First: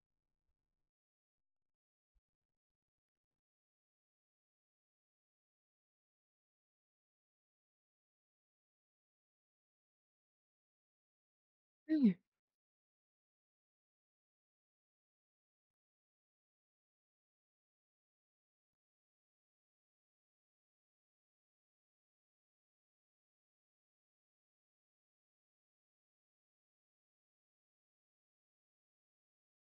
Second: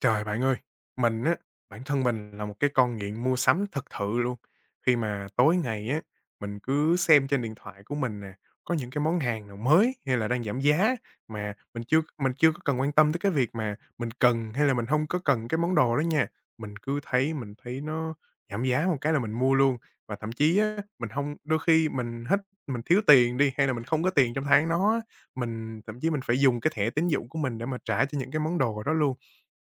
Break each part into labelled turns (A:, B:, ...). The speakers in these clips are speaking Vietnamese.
A: Trời, bạn ơi, mình á, bản thân mình là một cái con nghiện mua sắm thật sự luôn. Khi mà tối ngày á, mình cứ xem trên điện thoại của mình nè, có những cái món hàng nào mới hay là đang giảm giá mà mình chưa
B: Ừm.
A: mình chưa có cần quan tâm tới cái việc mà mình cần hay là mình không có cần cái món đồ đó nha. Mình thấy nó giảm giá một cái là mình mua luôn, và thậm chí á, mình không đôi khi mình thiếu tiền đi, hay là mình không có tiền trong tháng đó á, mình thậm chí mình phải dùng cái thẻ tín dụng của mình để mà trả cho những cái món đồ đó luôn.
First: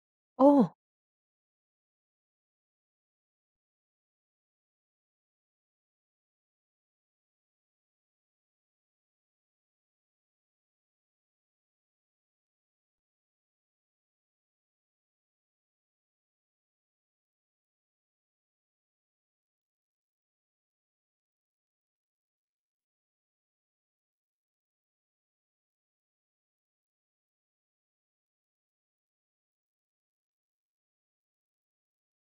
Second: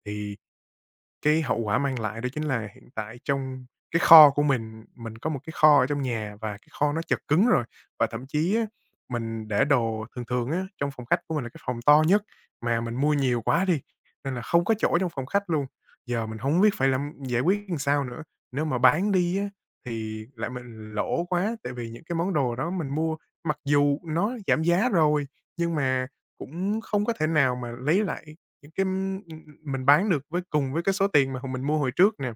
A: Thì
B: Ồ!
A: cái hậu quả mang lại đó chính là hiện tại trong cái kho của mình có một cái kho ở trong nhà và cái kho nó chật cứng rồi. Và thậm chí á, mình để đồ thường thường á, trong phòng khách của mình là cái phòng to nhất, mà mình mua nhiều quá đi, nên là không có chỗ trong phòng khách luôn. Giờ mình không biết phải giải quyết làm sao nữa, nếu mà bán đi á, thì lại mình lỗ quá, tại vì những cái món đồ đó mình mua mặc dù nó giảm giá rồi, nhưng mà cũng không có thể nào mà lấy lại những cái, mình bán được với cùng với cái số tiền mà hồi mình mua hồi trước nè,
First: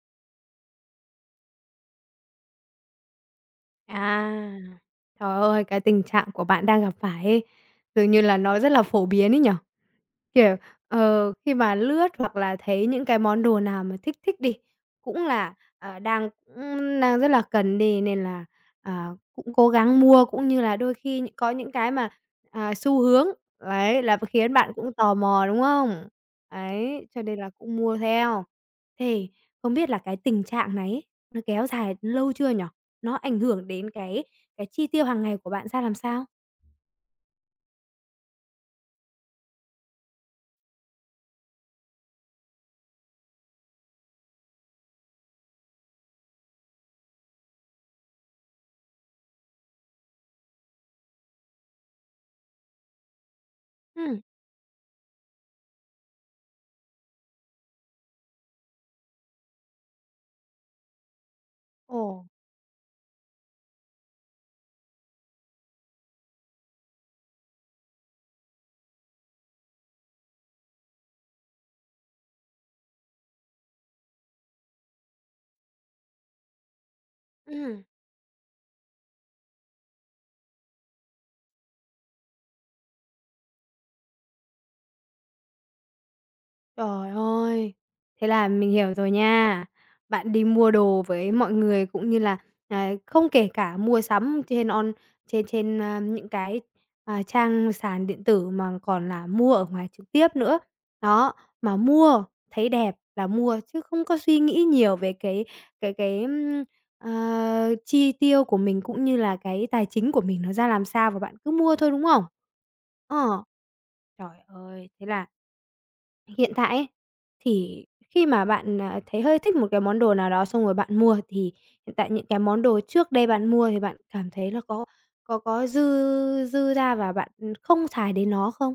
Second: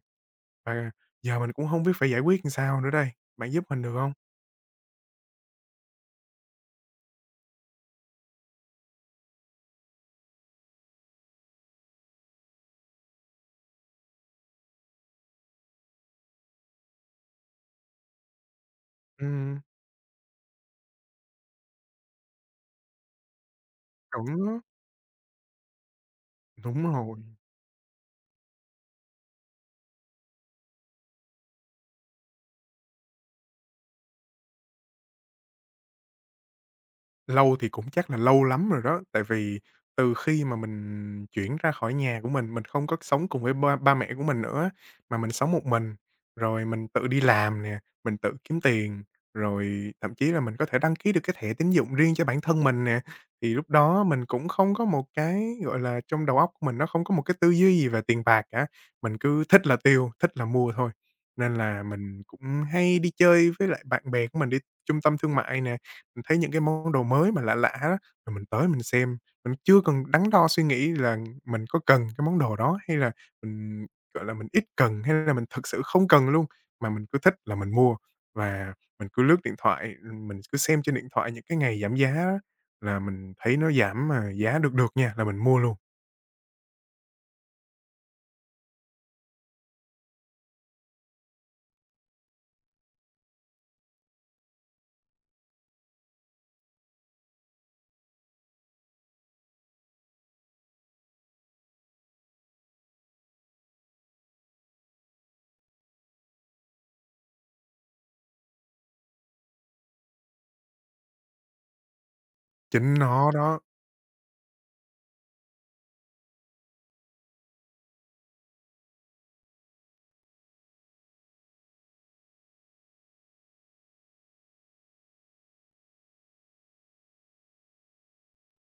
A: và giờ mình cũng không biết phải giải quyết làm sao nữa đây. Bạn giúp mình được không?
B: À, trời ơi, cái tình trạng của bạn đang gặp phải ấy, dường như là nó rất là phổ biến ấy nhỉ? Kiểu, khi mà lướt hoặc là thấy những cái món đồ nào mà thích thích đi, cũng là, cũng đang rất là cần đi nên là, à, cũng
A: Ừm,
B: cố gắng mua, cũng như là đôi khi có những cái mà, xu hướng, đấy, là
A: chuẩn
B: khiến
A: á,
B: bạn cũng tò mò, đúng không?
A: đúng
B: Ấy,
A: rồi.
B: cho nên là cũng mua theo. Thì không biết là cái tình trạng này ấy, nó kéo dài lâu chưa nhỉ? Nó ảnh hưởng đến cái chi tiêu hàng ngày của bạn ra làm sao?
A: Lâu thì cũng chắc là lâu lắm rồi đó, tại vì từ khi mà mình chuyển ra khỏi nhà của mình không có sống cùng với ba ba mẹ của mình nữa, mà mình sống một mình, rồi mình tự đi làm nè, mình tự kiếm tiền, rồi thậm chí là mình có thể đăng ký được cái thẻ tín dụng riêng cho bản thân mình nè. Thì lúc đó
B: Ừm.
A: mình cũng không có một cái, gọi là, trong đầu óc của mình nó không có một cái tư duy gì về tiền bạc cả, mình cứ thích là tiêu, thích là mua thôi. Nên là
B: Ồ.
A: mình cũng hay đi chơi với lại bạn bè của mình đi trung tâm thương mại nè. Mình thấy những cái món đồ mới mà lạ lạ á, rồi mình tới mình xem, mình chưa cần đắn đo suy nghĩ là mình có cần cái món đồ đó hay là mình, gọi là, mình ít cần hay là mình thực sự không cần luôn, mà mình cứ thích là mình
B: Ừm.
A: mua. Và mình cứ lướt điện thoại, mình cứ xem trên điện thoại những cái ngày giảm giá á, là mình thấy nó giảm mà giá được được nha, là mình mua luôn,
B: Trời ơi! Thế là mình hiểu rồi nha. Bạn đi mua đồ với mọi người cũng như là, không kể cả mua sắm trên on trên trên, a, những cái, trang sàn điện tử mà còn là mua ở ngoài trực tiếp nữa. Đó, mà mua thấy đẹp là mua chứ không có suy nghĩ nhiều về cái chi tiêu của mình cũng như là cái tài chính của mình nó ra làm sao và bạn cứ mua thôi, đúng không?
A: chính nó
B: Ờ,
A: đó.
B: trời ơi, thế là Hiện tại ấy, thì khi mà bạn, thấy hơi thích một cái món đồ nào đó xong rồi bạn mua thì hiện tại những cái món đồ trước đây bạn mua thì bạn cảm thấy là có dư dư ra và bạn, không xài đến nó không?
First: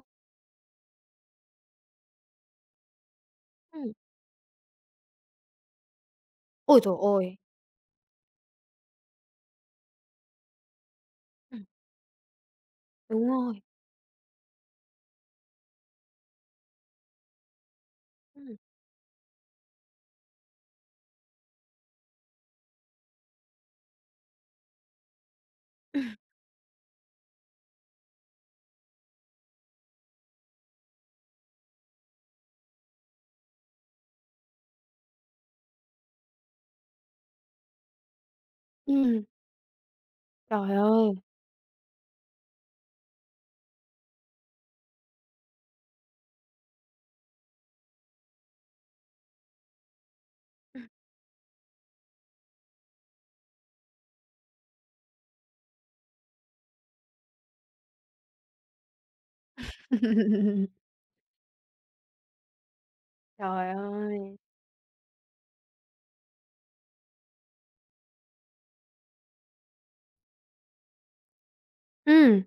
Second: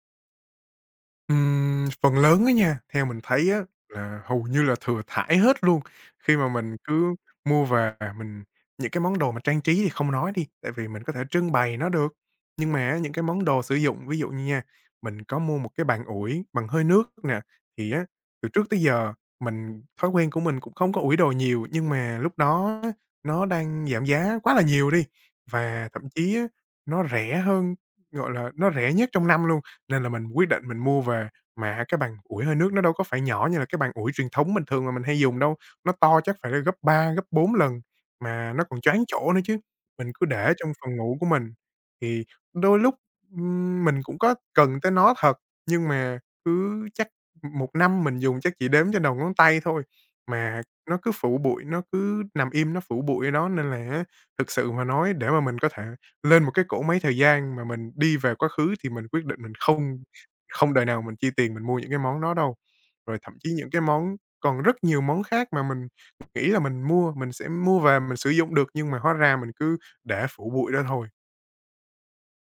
A: Phần lớn á nha, theo mình thấy á
B: Ừm.
A: là hầu như là thừa thãi hết luôn. Khi mà mình
B: Ôi trời
A: cứ
B: ôi!
A: mua về mình những cái món đồ mà trang trí thì không nói đi, tại vì mình có thể trưng
B: Ừm.
A: bày nó được. Nhưng mà á, những cái
B: Đúng
A: món
B: rồi.
A: đồ sử dụng, ví dụ như nha, mình có mua một cái bàn ủi bằng hơi nước nè, thì á, từ
B: Ừm.
A: trước tới giờ thói quen của mình cũng không có ủi đồ nhiều, nhưng mà lúc đó á, nó đang giảm giá quá là nhiều đi, và thậm chí á, nó rẻ hơn, gọi là, nó rẻ nhất trong năm luôn. Nên là mình quyết định mình mua về, mà cái bàn ủi hơi nước nó đâu có phải nhỏ như là cái bàn ủi truyền thống bình thường mà mình hay dùng đâu, nó to chắc phải là gấp 3 gấp 4 lần, mà nó còn choán
B: Ừm,
A: chỗ nữa chứ. Mình cứ để trong
B: trời
A: phòng
B: ơi!
A: ngủ của mình, thì đôi lúc, mình cũng có cần tới nó thật, nhưng mà cứ chắc một năm mình dùng chắc chỉ đếm trên đầu ngón tay thôi, mà nó cứ phủ bụi, nó cứ nằm im nó phủ bụi ở đó nên là thực sự mà nói để mà mình có thể lên một cái cỗ máy thời gian mà mình đi về quá khứ thì mình quyết định mình không không đời nào mình chi tiền mình mua những cái món đó đâu. Rồi thậm chí
B: Trời
A: những cái món
B: ơi!
A: còn rất nhiều món khác mà mình nghĩ là mình mua, mình sẽ mua về mình sử dụng được nhưng mà hóa ra mình cứ để phủ bụi đó thôi.
B: Ừm.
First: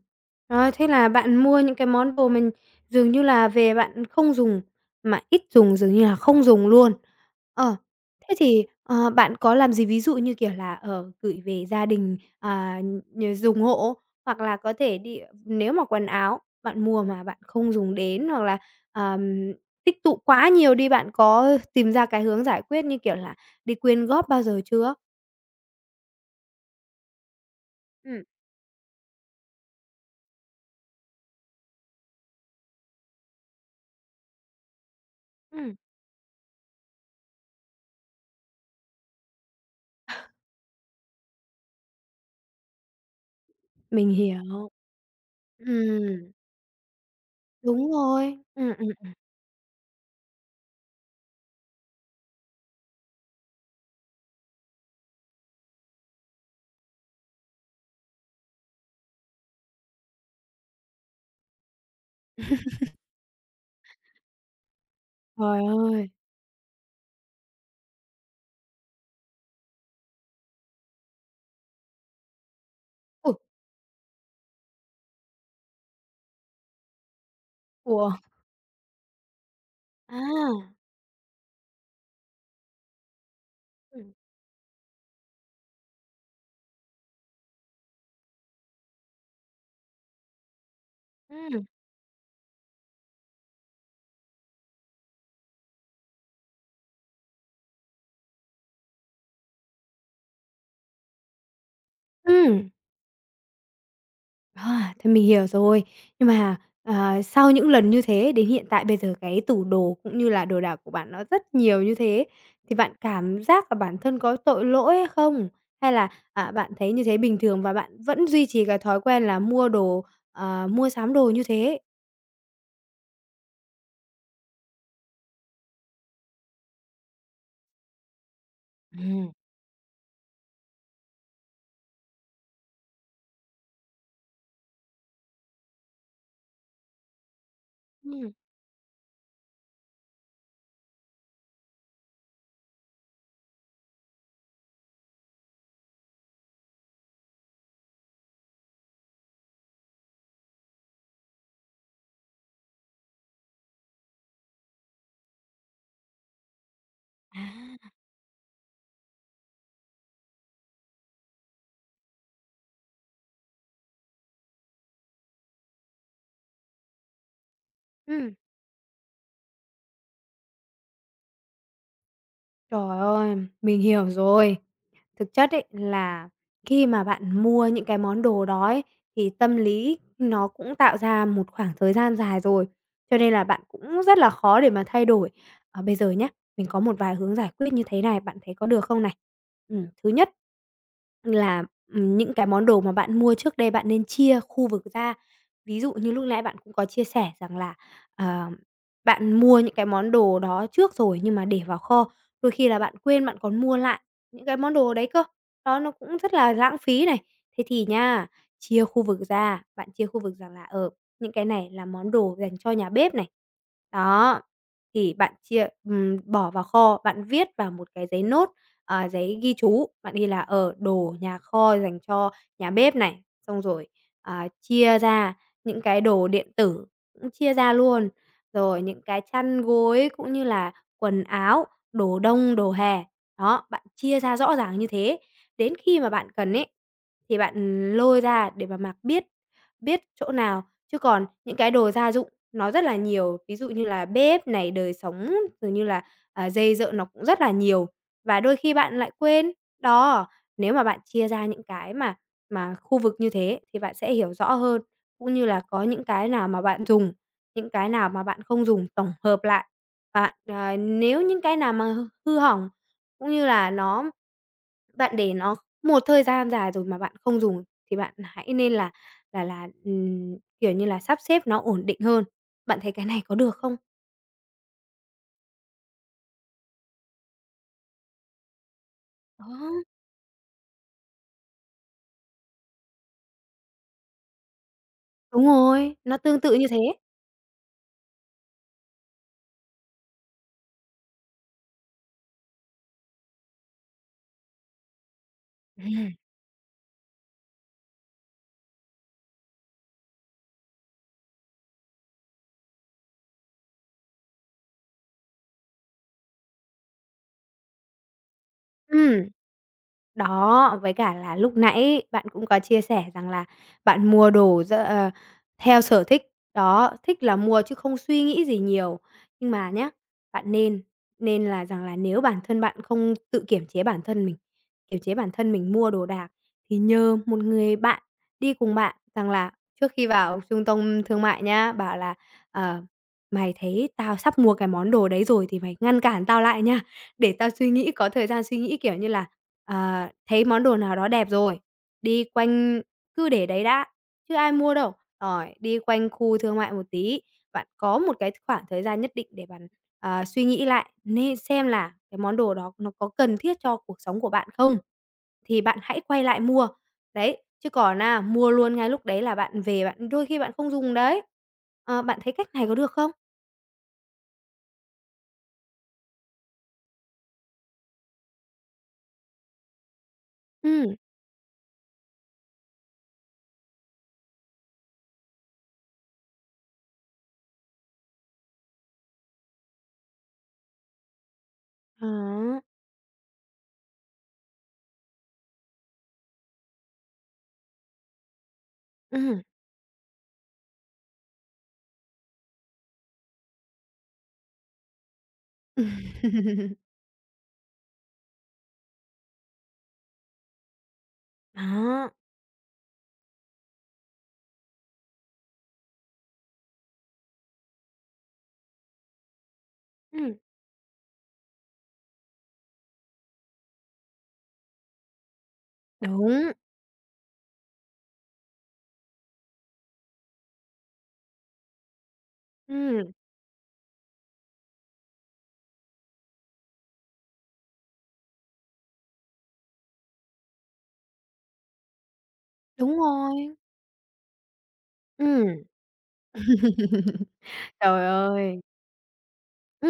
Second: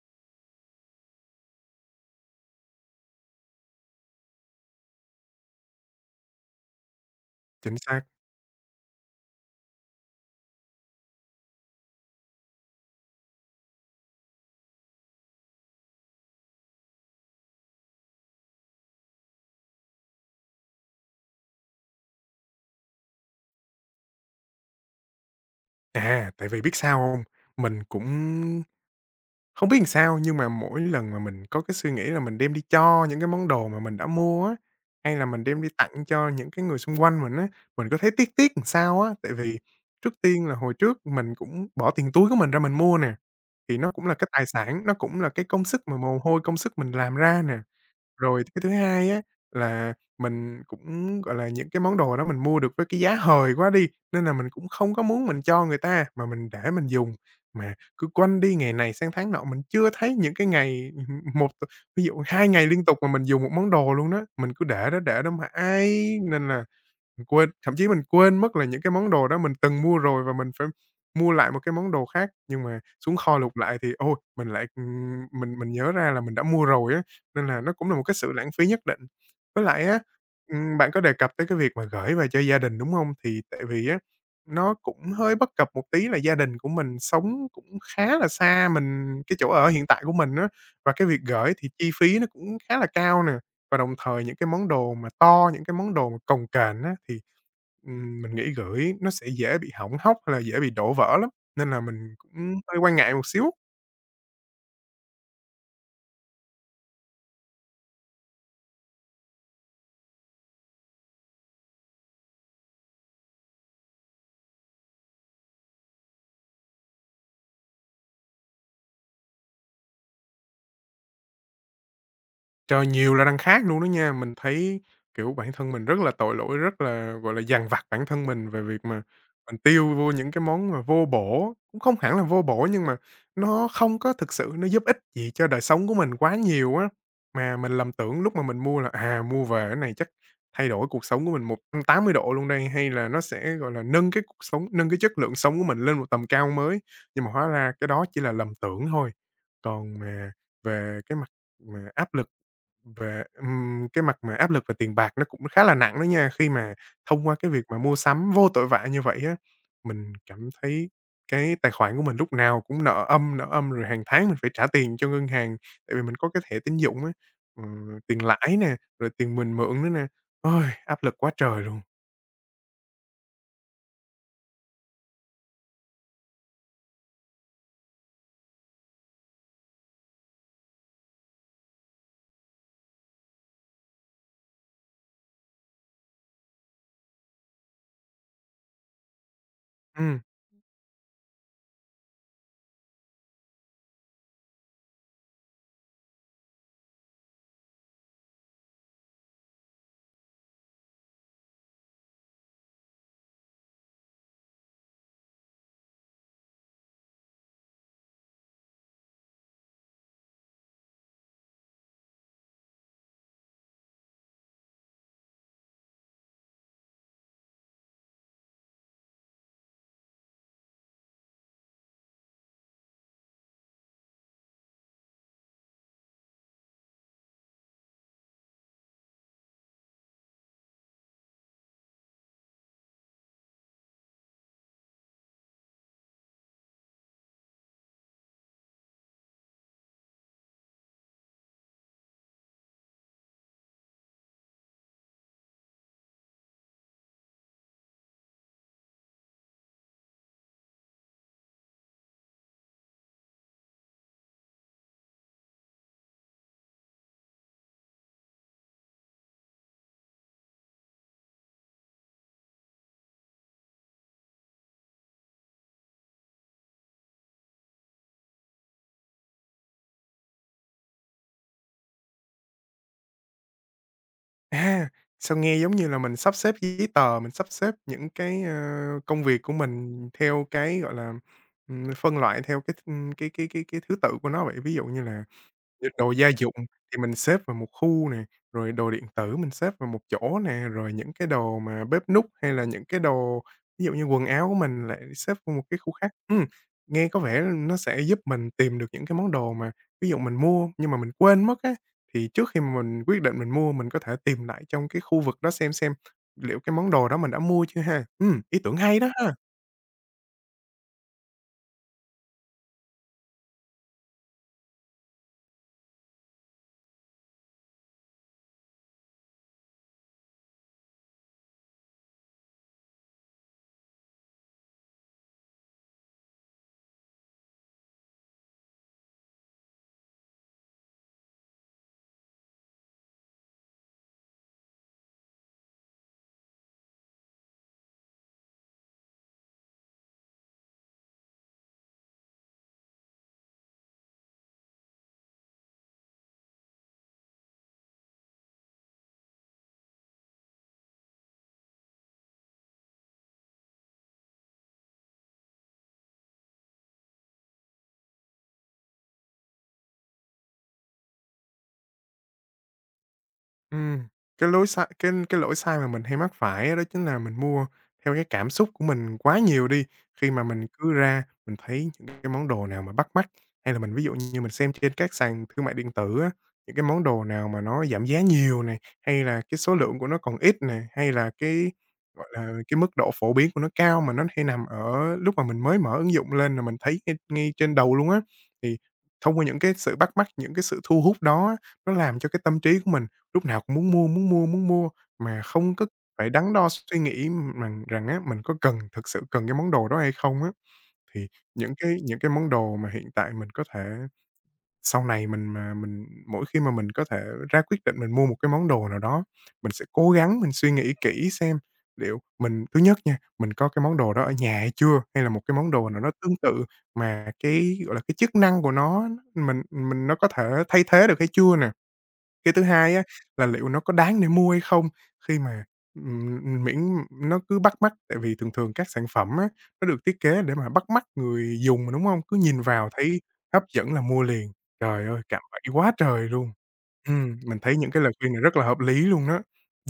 B: Rồi, thế là bạn mua những cái món đồ mình dường như là về bạn không dùng, mà ít dùng dường như là không dùng luôn. Ờ,
A: Chính xác.
B: thế thì, bạn có làm gì? Ví dụ như, kiểu là, gửi về gia đình, dùng hộ, hoặc là có thể đi nếu mà quần áo bạn mua mà bạn không dùng đến, hoặc là, ờm, tích tụ quá nhiều đi, bạn có tìm ra cái hướng giải quyết như, kiểu là, đi quyên góp bao giờ chưa?
A: À, tại vì biết sao không? Mình
B: Ừm,
A: cũng Không biết làm sao nhưng mà mỗi lần mà mình có cái suy nghĩ là mình đem đi cho những cái món đồ mà mình đã mua á, hay là mình đem đi
B: Ừm.
A: tặng cho những cái người xung quanh mình á, mình có thấy tiếc tiếc làm sao á. Tại vì trước tiên là hồi trước mình cũng bỏ tiền túi của mình ra mình mua nè, thì nó cũng
B: Mình
A: là cái tài
B: hiểu.
A: sản, nó cũng là cái công sức mà mồ
B: Ừm,
A: hôi, công sức mình làm ra nè.
B: đúng rồi.
A: Rồi cái thứ hai á là mình cũng, gọi là, những cái món đồ đó mình mua được với cái giá hời quá đi, nên là mình cũng không có muốn mình cho người ta, mà mình để mình dùng. Mà cứ quanh đi ngày này sang tháng nọ, mình chưa thấy những cái ngày, một ví dụ 2 ngày liên tục mà mình dùng một món đồ luôn đó, mình cứ để đó
B: Trời ơi!
A: mãi nên là mình quên, thậm chí mình quên mất là những cái món đồ đó mình từng mua rồi và mình phải mua lại một cái món đồ khác, nhưng mà xuống
B: Ôi!
A: kho lục lại thì, ôi, mình lại, mình nhớ ra là mình đã mua rồi á, nên là nó cũng là một
B: Ủa?
A: cái sự lãng phí nhất định. Với lại á,
B: À,
A: bạn có đề cập tới cái việc mà gửi về cho gia đình, đúng không? Thì tại vì á,
B: ừm,
A: nó cũng hơi bất cập một tí là gia đình của mình sống cũng khá là xa mình cái chỗ ở hiện tại của mình á, và cái việc gửi
B: ừm,
A: thì chi phí nó cũng khá là cao nè. Và đồng thời những cái món đồ mà to, những cái món đồ mà cồng kềnh á, thì, mình nghĩ gửi nó sẽ dễ bị hỏng hóc hay là dễ bị đổ vỡ lắm, nên là mình cũng
B: ừm.
A: hơi quan ngại một xíu.
B: À, thế mình hiểu rồi. Nhưng mà, sau những lần như thế đến hiện tại bây giờ cái tủ đồ cũng như là đồ đạc của bạn nó rất nhiều như thế, thì bạn cảm giác là bản thân có tội lỗi hay không? Hay là, bạn thấy như thế bình thường và bạn vẫn duy trì cái thói quen là mua đồ, mua sắm đồ như thế?
A: Trời, nhiều là đằng khác luôn đó nha. Mình thấy, kiểu, bản thân mình rất là tội lỗi, rất là, gọi là, dằn vặt bản thân mình về việc mà
B: Ừm,
A: mình tiêu vô những cái món mà vô bổ, cũng không hẳn là vô bổ nhưng mà nó không có thực sự nó giúp ích gì cho đời sống của mình quá nhiều á. Mà mình lầm tưởng
B: ừm,
A: lúc mà mình mua là, à, mua về cái này chắc thay đổi cuộc sống của mình 180 độ luôn đây, hay là nó sẽ, gọi là, nâng cái cuộc sống nâng cái chất lượng sống của mình lên một tầm cao mới, nhưng mà hóa ra cái đó chỉ là lầm tưởng thôi. Còn mà về cái mặt mà áp lực về cái mặt mà áp lực về tiền bạc nó cũng khá là nặng đó nha, khi mà thông qua cái việc mà mua sắm vô tội vạ như vậy á, mình cảm thấy cái tài khoản của mình lúc nào cũng nợ âm, rồi hàng tháng mình phải trả tiền cho ngân hàng, tại vì mình có cái thẻ tín dụng á, tiền
B: ừm.
A: lãi nè, rồi tiền mình mượn nữa nè. Ôi, áp lực quá trời luôn!
B: Trời ơi, mình hiểu rồi. Thực chất ấy là khi mà bạn mua những cái món đồ đó ấy, thì tâm lý nó cũng tạo ra một khoảng thời gian dài rồi, cho nên là bạn cũng rất là khó để mà thay đổi. Ờ, bây giờ nhé mình có một vài hướng giải quyết như thế này, bạn thấy có được không này? Thứ
A: Ừm.
B: nhất là, những cái món đồ mà bạn mua trước đây bạn nên chia khu vực ra. Ví dụ như lúc nãy bạn cũng có chia sẻ rằng là, ờ, bạn mua những cái món đồ đó trước rồi nhưng mà để vào kho, đôi khi là bạn quên bạn còn mua lại những cái món đồ đấy cơ. Đó, nó cũng rất là lãng phí này. Thế thì nha, chia khu vực ra, bạn chia khu vực rằng là, ở những cái này là món đồ dành cho nhà bếp này. Đó, thì bạn chia bỏ vào kho, bạn viết vào một cái giấy nốt, giấy ghi chú, bạn ghi là, ở đồ nhà kho dành cho nhà bếp này, xong rồi, chia ra những cái đồ điện tử cũng chia ra luôn, rồi những cái chăn gối cũng như là quần áo đồ đông, đồ hè. Đó, bạn chia ra rõ ràng như thế, đến khi mà bạn cần ấy, thì bạn, lôi ra để mà mặc biết biết chỗ nào. Chứ còn những cái đồ gia dụng nó rất là nhiều, ví dụ như là bếp này, đời sống, rồi như là, giày giợ nó cũng rất là nhiều và đôi khi bạn lại quên. Đó, nếu mà bạn chia ra những cái mà khu vực như thế thì bạn sẽ hiểu rõ hơn, cũng như là có những cái nào mà bạn dùng, những cái nào mà bạn không dùng, tổng hợp lại. Bạn, nếu những cái nào mà hư hư hỏng cũng như là bạn để nó một thời gian dài rồi mà bạn không dùng thì bạn hãy nên là kiểu như là, sắp xếp nó ổn định hơn. Bạn thấy cái này có được không?
A: À, sao nghe giống như là mình sắp xếp giấy tờ, mình sắp xếp những cái, công việc của
B: Đó.
A: mình theo cái, gọi là, phân loại theo cái, cái thứ tự của nó vậy. Ví dụ như là
B: Đúng
A: như
B: rồi,
A: đồ
B: nó
A: gia
B: tương
A: dụng
B: tự như thế.
A: thì mình xếp vào một khu nè, rồi đồ điện tử mình xếp vào một chỗ nè, rồi những cái đồ mà bếp núc hay là những cái đồ ví dụ như quần áo của mình lại xếp vào một cái khu khác.
B: Ừm.
A: Nghe có vẻ nó sẽ giúp mình tìm được những cái món đồ mà ví dụ mình mua nhưng mà mình quên mất á, thì trước khi mà mình quyết định mình mua mình có thể tìm lại trong cái khu vực đó xem liệu cái món đồ đó mình đã mua chưa ha? Ý tưởng hay đó
B: Ừm.
A: ha!
B: Đó, với cả là lúc nãy bạn cũng có chia sẻ rằng là bạn mua đồ theo sở thích, đó, thích là mua chứ không suy nghĩ gì nhiều. Nhưng mà nhá, bạn nên nên là rằng là nếu bản thân bạn không tự kiểm chế bản thân mình, kiểm chế bản thân mình mua đồ đạc thì nhờ một người bạn đi cùng bạn rằng là trước khi vào trung tâm thương mại nhá, bảo là "Ờ, mày thấy tao sắp mua cái món đồ đấy rồi thì mày ngăn cản tao lại nha." Để tao suy nghĩ, có thời gian suy nghĩ, kiểu như là, thấy món đồ nào đó đẹp rồi, đi quanh cứ để đấy đã, chứ ai mua đâu. Rồi, đi quanh khu thương mại một tí, bạn có một cái khoảng thời gian nhất định để bạn, suy nghĩ lại nên xem là cái món đồ đó nó có cần thiết cho cuộc sống của bạn không, thì bạn hãy quay lại mua. Đấy, chứ còn á, mua luôn ngay lúc đấy là bạn về bạn đôi khi bạn không dùng đấy. Ờ, bạn thấy cách này có được không?
A: Ừm, cái lỗi sai mà mình hay mắc phải á, đó chính là mình mua theo cái cảm xúc của mình quá nhiều đi. Khi mà mình cứ
B: Ừ
A: ra mình thấy những cái món đồ nào mà bắt mắt, hay là mình ví dụ như mình xem trên các sàn thương mại điện tử á, những cái món đồ nào mà nó giảm giá nhiều này, hay là cái số lượng của nó còn ít này hay là cái, gọi là,
B: đó,
A: cái mức độ phổ biến của nó cao mà nó hay nằm ở lúc mà mình mới mở ứng dụng lên là mình thấy ngay ngay trên đầu luôn á. Thì thông
B: ừ
A: qua những cái sự bắt mắt, những cái sự thu hút đó á, nó làm cho cái tâm trí của mình lúc nào cũng muốn mua, muốn mua, muốn mua, mà không có phải đắn đo suy nghĩ rằng rằng á, mình có cần thực sự cần cái món đồ đó hay không á. Thì
B: Đó.
A: những cái món đồ mà hiện tại mình có thể sau này mình mà mình mỗi khi mà mình có thể ra quyết định mình mua một cái món đồ nào đó, mình sẽ cố
B: Ừm,
A: gắng mình suy nghĩ kỹ xem liệu mình thứ nhất nha, mình có cái món đồ đó ở nhà hay chưa? Hay là một cái món đồ nào nó tương
B: đúng,
A: tự mà cái, gọi là, cái chức năng của nó mình nó có thể thay thế được hay chưa nè? Cái thứ hai á,
B: ừm,
A: là liệu nó có đáng để mua hay không? Khi mà, miễn nó cứ bắt mắt, tại vì thường thường các sản phẩm á, nó được thiết kế để mà bắt mắt người dùng mà, đúng không? Cứ nhìn vào
B: đúng
A: thấy
B: rồi,
A: hấp dẫn là mua liền. Trời ơi, cảm bậy
B: ừm.
A: quá trời luôn! Mình thấy những cái
B: Trời
A: lời khuyên này rất
B: ơi,
A: là hợp lý luôn đó,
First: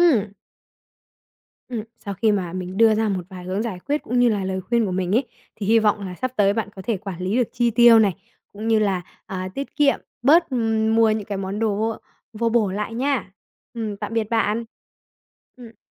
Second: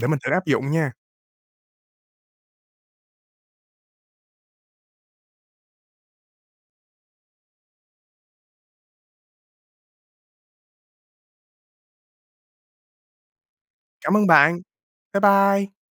A: để mình thử áp dụng nha.
B: sau khi mà mình đưa ra một vài hướng giải quyết cũng như là lời khuyên của mình ấy, thì hy vọng là sắp tới bạn có thể quản lý được chi tiêu này, cũng như là, tiết kiệm, bớt, mua những cái món đồ vô vô bổ lại nha. Tạm
A: Cảm
B: biệt
A: ơn bạn.
B: bạn.
A: Bye
B: Ừm.
A: bye.